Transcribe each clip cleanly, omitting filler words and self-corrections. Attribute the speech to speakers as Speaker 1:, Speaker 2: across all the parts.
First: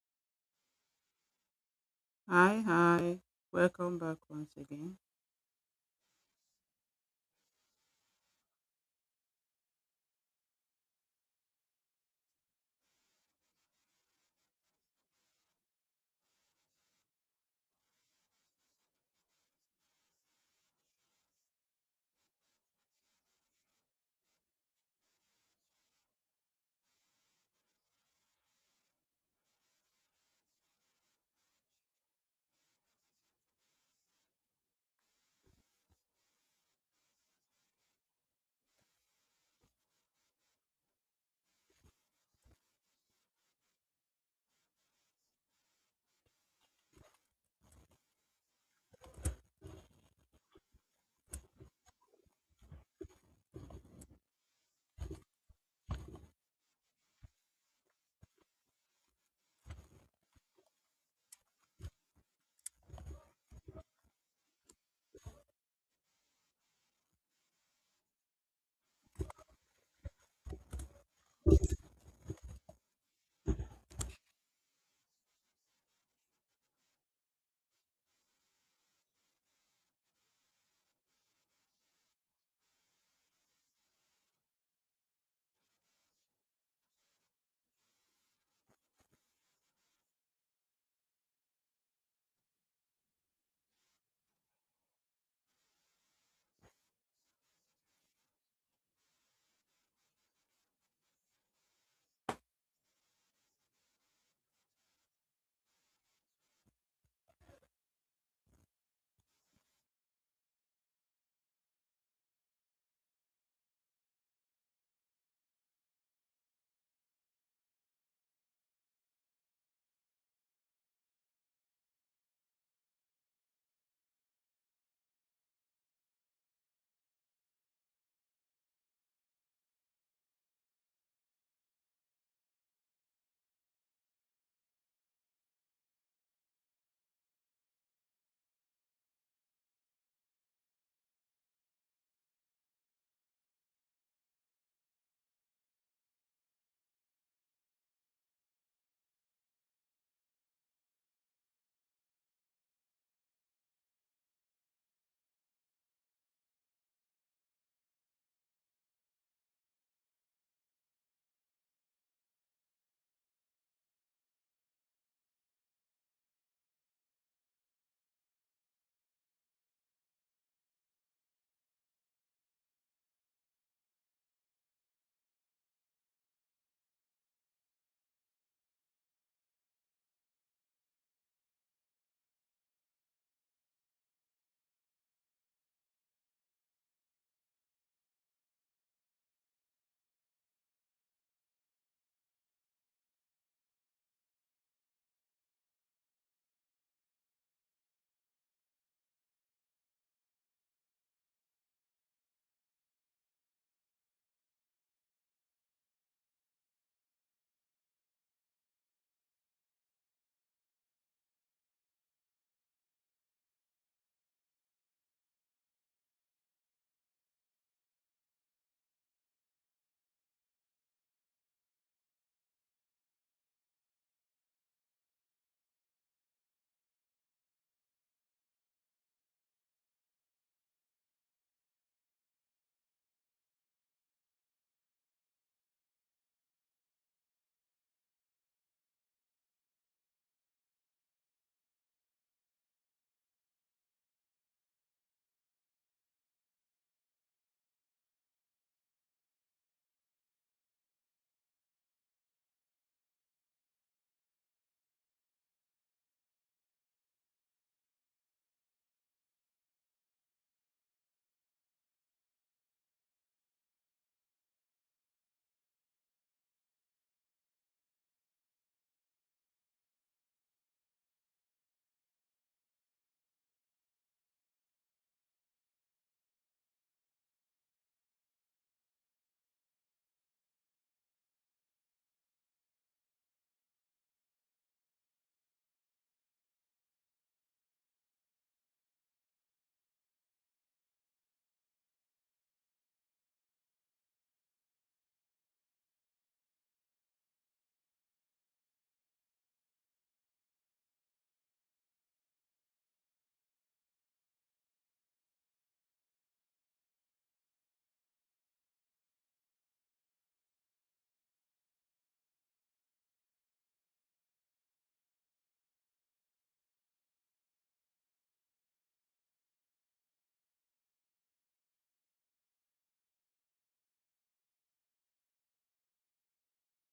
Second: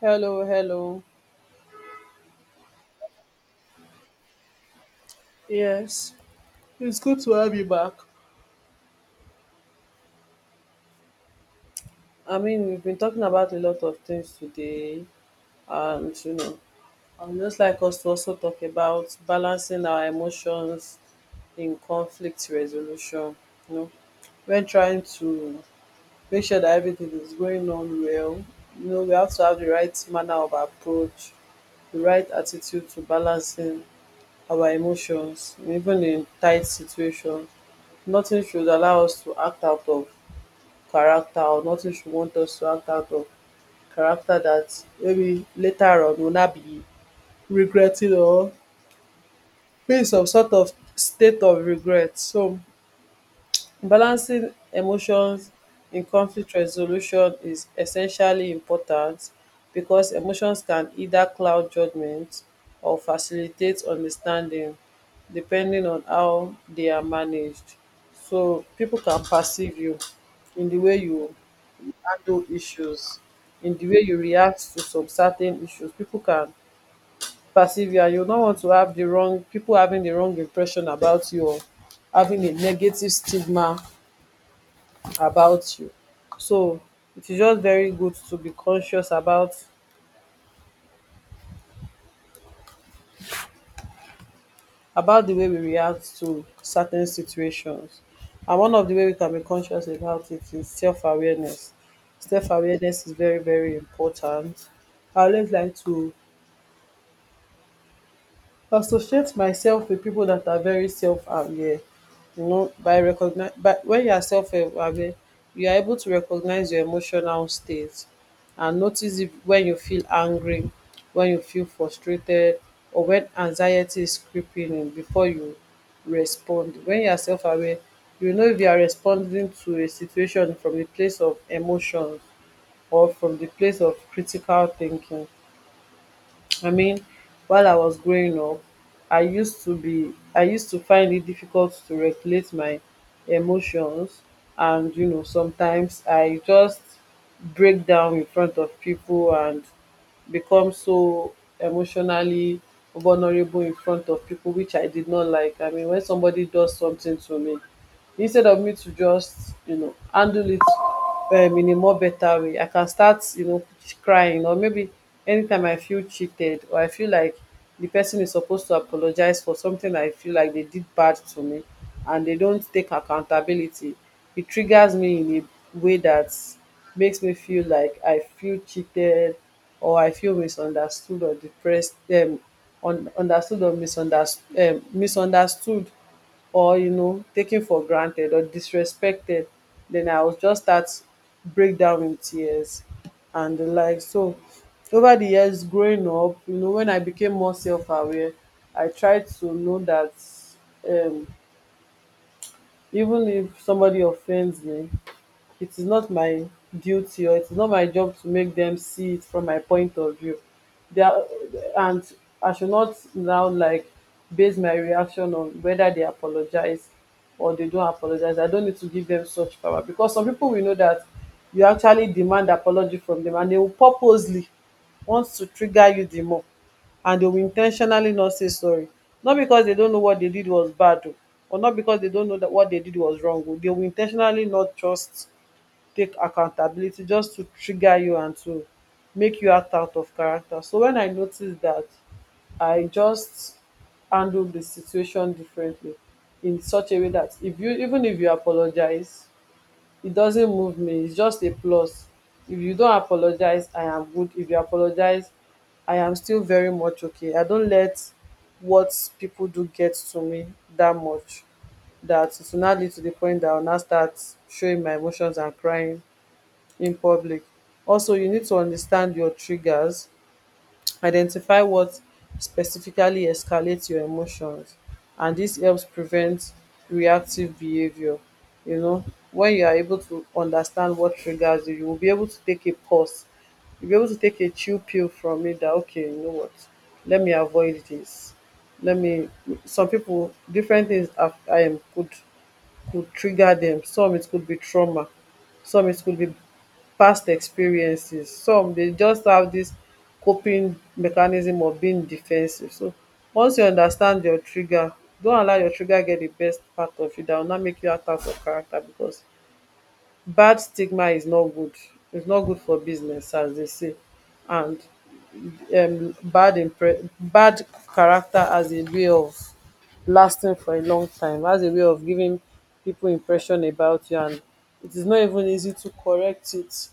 Speaker 1: Hello, hello.
Speaker 2: Hi, hi. Welcome back once again.
Speaker 1: Yes, it's good to have you back. I mean, we've been talking about a lot of things today, and you know, I would just like us to also talk about balancing our emotions in conflict resolution. You know, when trying to make sure that everything is going on well, you know, we have to have the right manner of approach, the right attitude to balancing our emotions, even in tight situations. Nothing should allow us to act out of character or nothing she wants us to act out of character that maybe later on will not be regretting or be in some sort of state of regret. So balancing emotions in conflict resolution is essentially important because emotions can either cloud judgment or facilitate understanding depending on how they are managed. So people can perceive you in the way you handle issues, in the way you react to some certain issues people can perceive you, and you no want to have the wrong people having the wrong impression about you or having a negative stigma about you. So it is just very good to be conscious about the way we react to certain situations, and one of the way we can be conscious about it is self-awareness. Self-awareness is very very important. I always like to associate myself with people that are very self-aware. You know, by recognize, but when you are self-aware, you are able to recognize your emotional state and notice if, when you feel angry, when you feel frustrated, or when anxiety is creeping in before you respond. When you are self-aware, you know if you are responding to a situation from the place of emotion or from the place of critical thinking. I mean, while I was growing up, I used to find it difficult to regulate my emotions, and you know, sometimes I just break down in front of people and become so emotionally vulnerable in front of people, which I did not like. I mean, when somebody does something to me, instead of me to just you know handle it in a more better way, I can start you know crying, or maybe anytime I feel cheated or I feel like the person is supposed to apologize for something I feel like they did bad to me and they don't take accountability, it triggers me in a way that makes me feel like I feel cheated or I feel misunderstood or depressed, un- understood or misunderstood misunderstood or you know taken for granted or disrespected, then I would just start break down in tears and the like. So over the years growing up, you know when I became more self-aware, I tried to know that um even if somebody offends me, it is not my duty or it is not my job to make them see it from my point of view. They are, and I should not now like base my reaction on whether they apologize or they don't apologize. I don't need to give them such power, because some people we know that you actually demand apology from them and they will purposely want to trigger you the more, and they will intentionally not say sorry. Not because they don't know what they did was bad o, or not because they don't know that what they did was wrong. O. They will intentionally not trust take accountability just to trigger you and to make you act out of character. So when I noticed that, I just handled the situation differently in such a way that if you even if you apologize, it doesn't move me. It's just a plus. If you don't apologize, I am good. If you apologize, I am still very much okay. I don't let what people do get to me that much. That it will not lead to the point that I will now start showing my emotions and crying in public. Also, you need to understand your triggers, identify what specifically escalates your emotions, and this helps prevent reactive behaviour. You know, when you are able to understand what triggers you, you will be able to take a pause, you'll be able to take a chill pill from it that okay, you know what, let me avoid this, let me some people different things af could trigger them. Some it could be trauma, some it could be past experiences. Some dey just have this coping mechanism of being defensive. So once you understand your trigger, don't allow your trigger get the best part of you. That will not make you act out of character, because bad stigma is not good. It's not good for business, as they say, and bad character as a way of lasting for a long time, as a way of giving people impression about you, and it is not even easy to correct it.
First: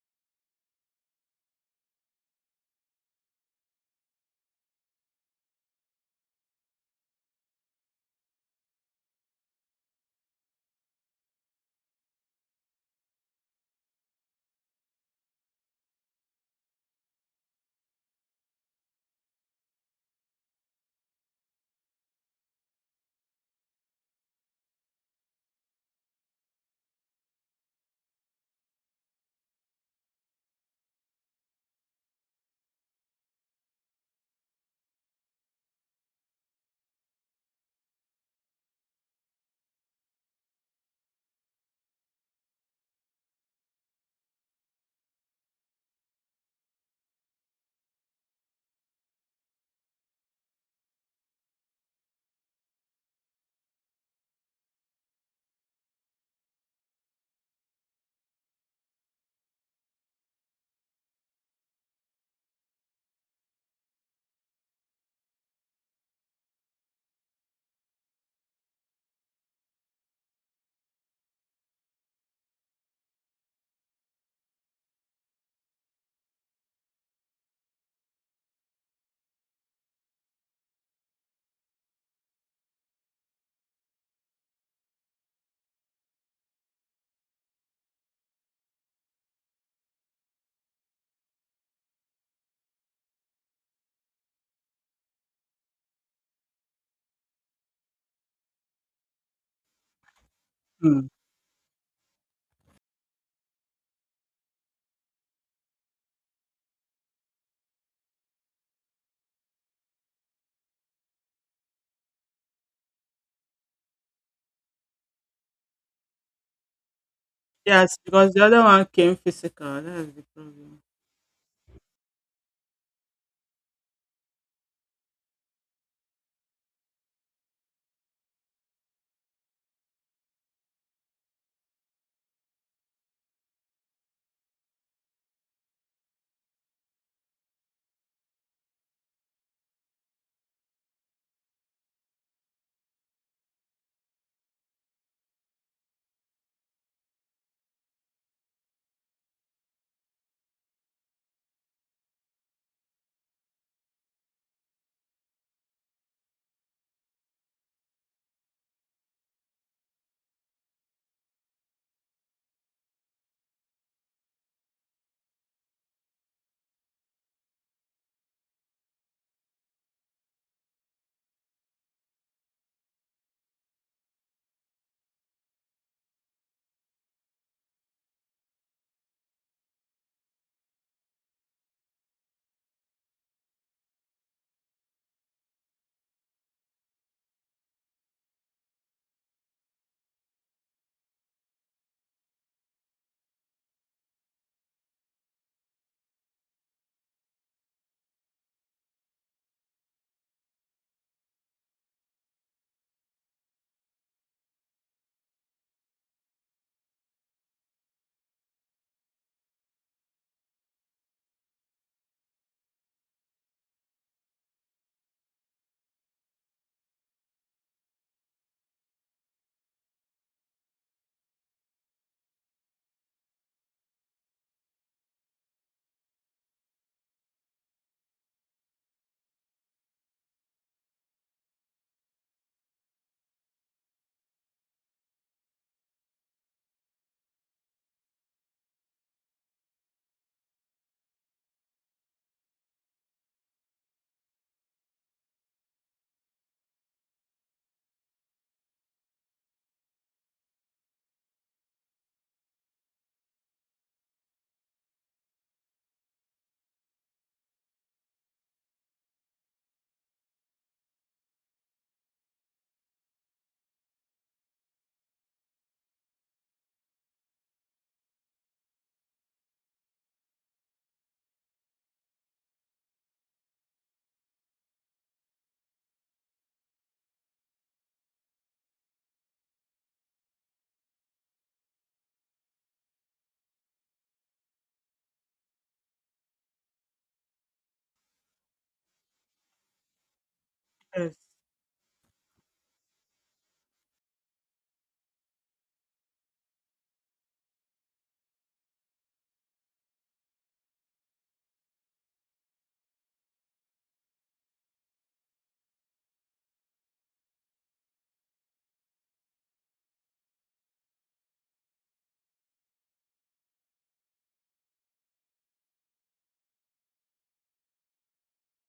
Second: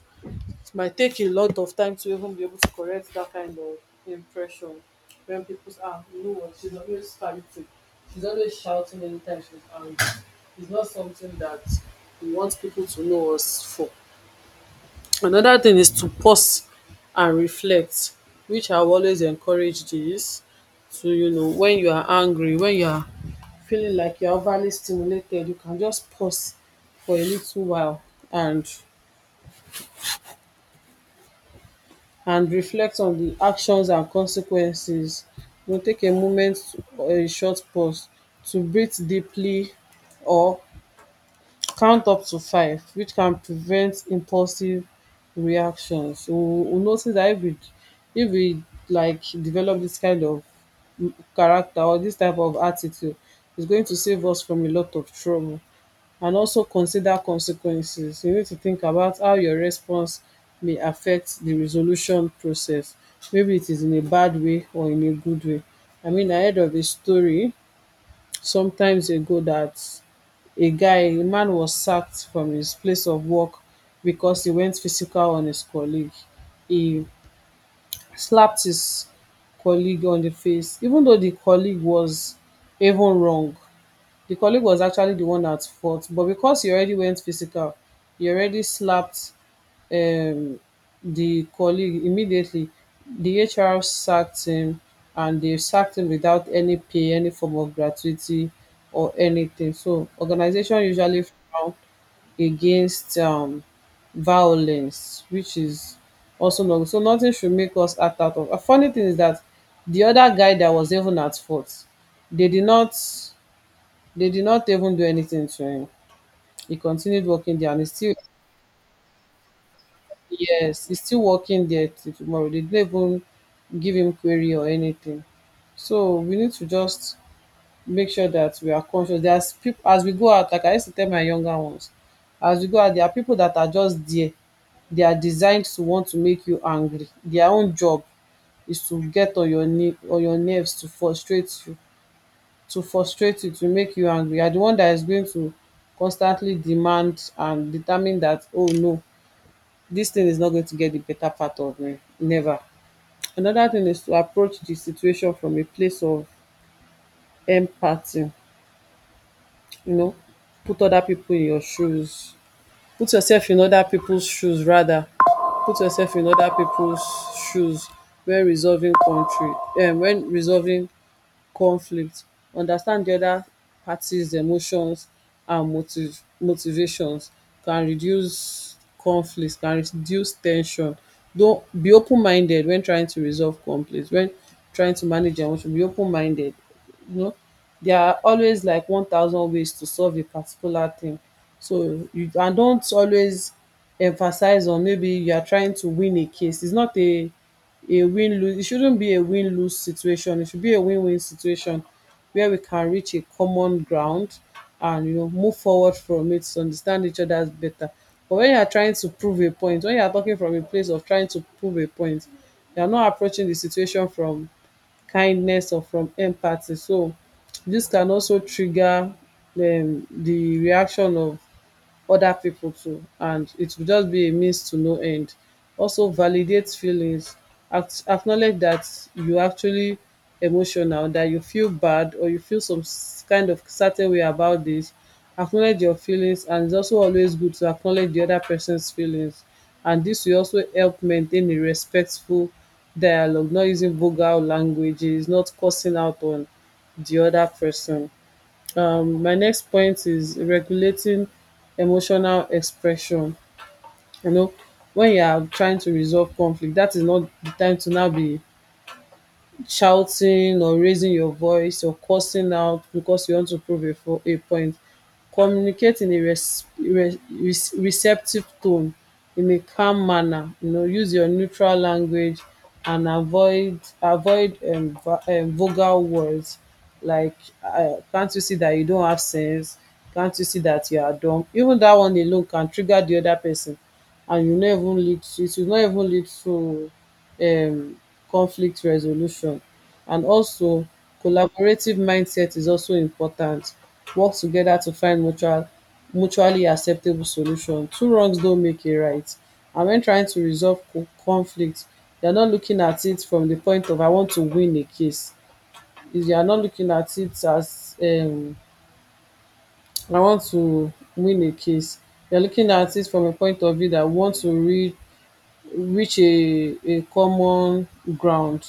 Speaker 1: It might take a lot of time to even be able to correct that kind of impression when people say, ah, you know what, she's always fighting. She's always shouting anytime she's angry. It's not something that we want people to know us for. Another thing is to pause and reflect, which I will always encourage this to, you know, when you are angry, when you are feeling like you're overly stimulated, you can just pause for a little while and and reflect on the actions and consequences. You go take a moment or a short pause to breathe deeply or count up to five, which can prevent impulsive reactions. You will notice that if we like develop this kind of character or this type of attitude, it's going to save us from a lot of trouble. And also consider consequences, you need to think about how your response may affect the resolution process, maybe it is in a bad way or in a good way. I mean, I heard of a story sometimes ago that a man was sacked from his place of work because he went physical on his colleague. He slapped his colleague on the face, even though the colleague was even wrong, the colleague was actually the one at fault. But because you already went physical, you already slapped um, the colleague immediately, the HR sacked him, and they sacked him without any pay, any form of gratuity or anything. So organization
Speaker 2: Hmm.
Speaker 1: usually frown against violence, which is also not good. So nothing should make us act out of. A funny thing is that the other guy that was even at fault, they did not they did not even do anything to him. He continued working there, and he's
Speaker 2: Yes,
Speaker 1: still
Speaker 2: because the other one came physical. That is the problem.
Speaker 1: yes, he's still working there till tomorrow. They didn't even give him query or anything. So we need to just make sure that we are conscious. There's people, as we go out, like I used to tell my younger ones, as we go out, there are people that are just there. They are designed to want to make you angry. Their own job is to get on your knee on your nerves, to frustrate you, to make you angry. You are the one that is going to constantly demand and determine that, oh no, this thing is not going to get the better part of me. Never. Another thing is to approach the situation from a place of empathy, you know, put other people in your shoes, put yourself in other people's shoes, rather put yourself in other people's shoes when resolving country when resolving conflict. Understand di oda party's emotions and motive motivations, can reduce conflict, can reduce ten sion. Don be open minded when trying to resolve conflict. When trying to manage your emotion, be open minded, you know, dia are always like 1,000 ways to solve a particular thing. So you, and don't always emphasize on maybe you are trying to win a case. It's not a a win lose, it shouldn't be a win lose situation. It should be a win win situation where we can reach a common ground, and you know move forward from it to understand each other better. But when you are trying to prove a point, when you are talking from a place of trying to prove a point, you are not approaching the situation from kindness or from empathy. So this can also trigger the reaction of other people too, and it will just be a means to no end. Also validate feelings. Acknowledge that you actually emotional, that you feel bad or you feel some kind of certain way about this. Acknowledge your feelings, and its also always good to acknowledge the other person's feelings, and this will also help maintain a respectful dialogue, not using vulgar languages, not cursing out on the other person. My next point is regulating emotional expression. You know, when you are trying to resolve conflict, that is not the time to now be shouting or raising your voice or cursing out because you want to prove a point. Communicate in a receptive tone, in a calm manner. You know, use your neutral language and avoid vulgar words like can't you see that you don't have sense? Can't you see that you are dumb? Even that one alone can trigger the other person, and you never lead. It will not even lead to um conflict resolution. And also,
Speaker 2: Yes.
Speaker 1: collaborative mindset is also important. Work together to find mutually acceptable solution. Two wrongs don't make a right, and when trying to resolve conflict, you're not looking at it from the point of I want to win a case. Is You're not looking at it as I want to win a case. You're looking at it from a point of view that I want to reach a common ground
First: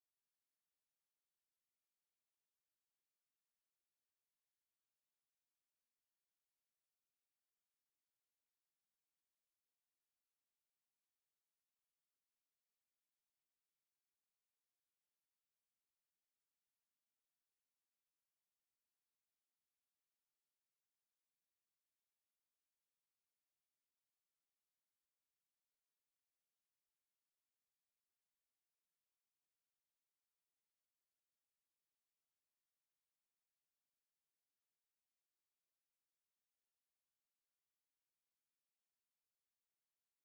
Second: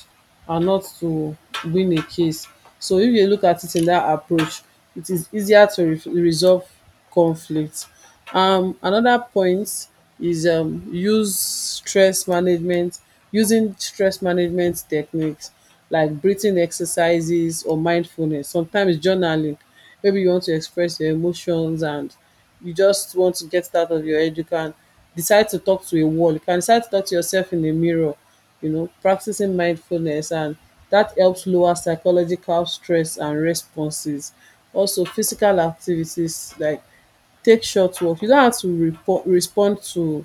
Speaker 1: and not to win a case. So if you look at it in that approach, it is easier to re resolve conflict. Another point is use stress management, using stress management techniques like breathing exercises or mindfulness, sometimes journaling. Maybe you want to express your emotions and you just want to get it out of your head. You can decide to talk to a wall, you can decide to talk to yourself in a mirror, you know, practicing mindfulness, and that helps lower psychological stress and responses. Also physical activities like take short walk. You don't have to respond to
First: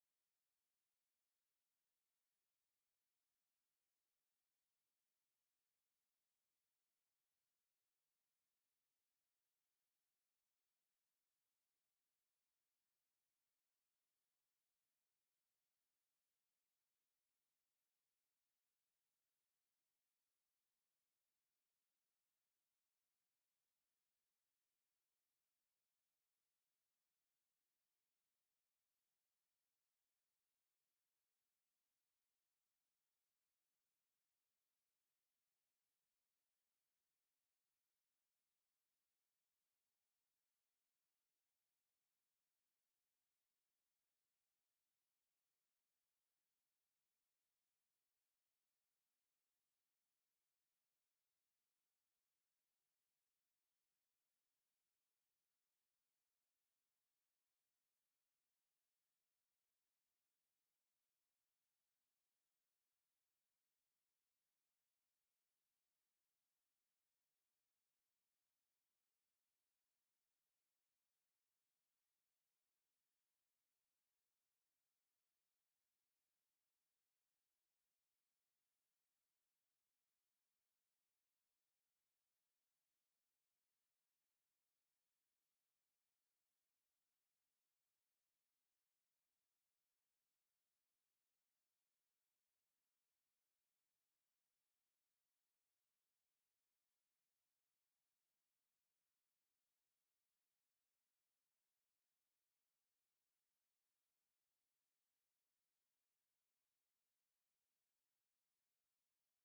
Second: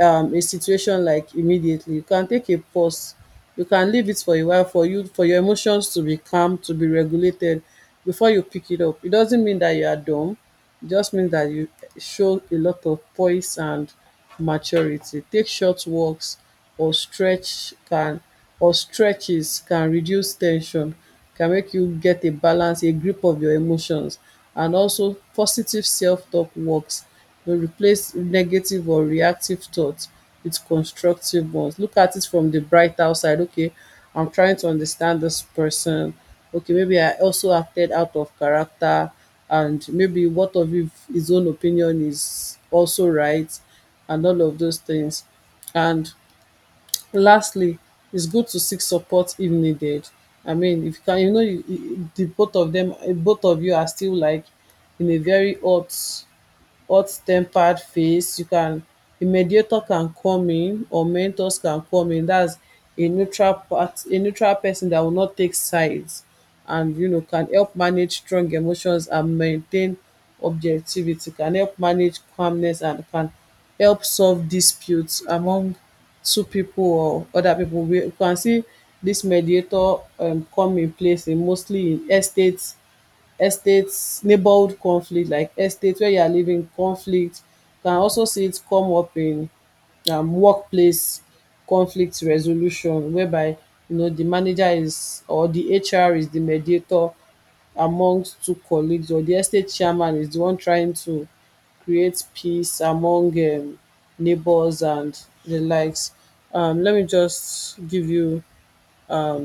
Speaker 1: a situation like immediately. You can take a pause, you can leave it for a while for your emotions to be calm, to be regulated before you pick it up. It doesn't mean that you are dumb, it just means that you show a lot of poise and maturity. Take short walks or stretches can reduce tension, can make you get a balance, a grip of your emotions. And also positive self-talk works. You replace negative or reactive thoughts with constructive ones. Look at it from the bright outside. Okay, I'm trying to understand this person. Okay, maybe I also acted out of character, and maybe what of if his own opinion is also right, and all of those things. And lastly, it's good to seek support if needed. I mean, if you can, you know, the both of them, both of you are still like in a very hot-tempered phase. You can, a mediator can come in, or mentors can come in. That's a neutral person that will not take sides and, you know, can help manage strong emotions and maintain objectivity, can help manage calmness and can help solve disputes among two people or other people. We You can see dis mediator come in place in mostly in estates neighborhood conflict, like estate where you are living conflict. You can also see it come up in workplace conflict resolution, whereby you know the manager is, or the HR is the mediator amongst two colleagues, or the estate chairman is the one trying to create peace among neighbors and the likes. Let me just give you um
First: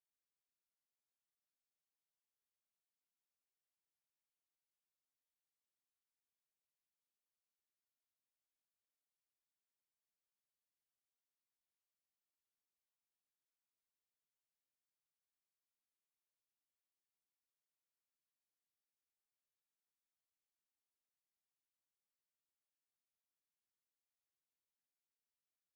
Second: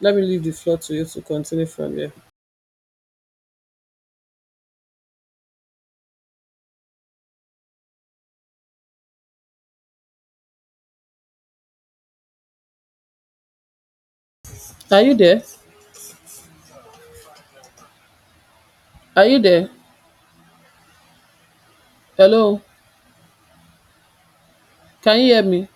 Speaker 1: let me leave the floor to you to continue from there. are you there are you there? Hello, can you hear me?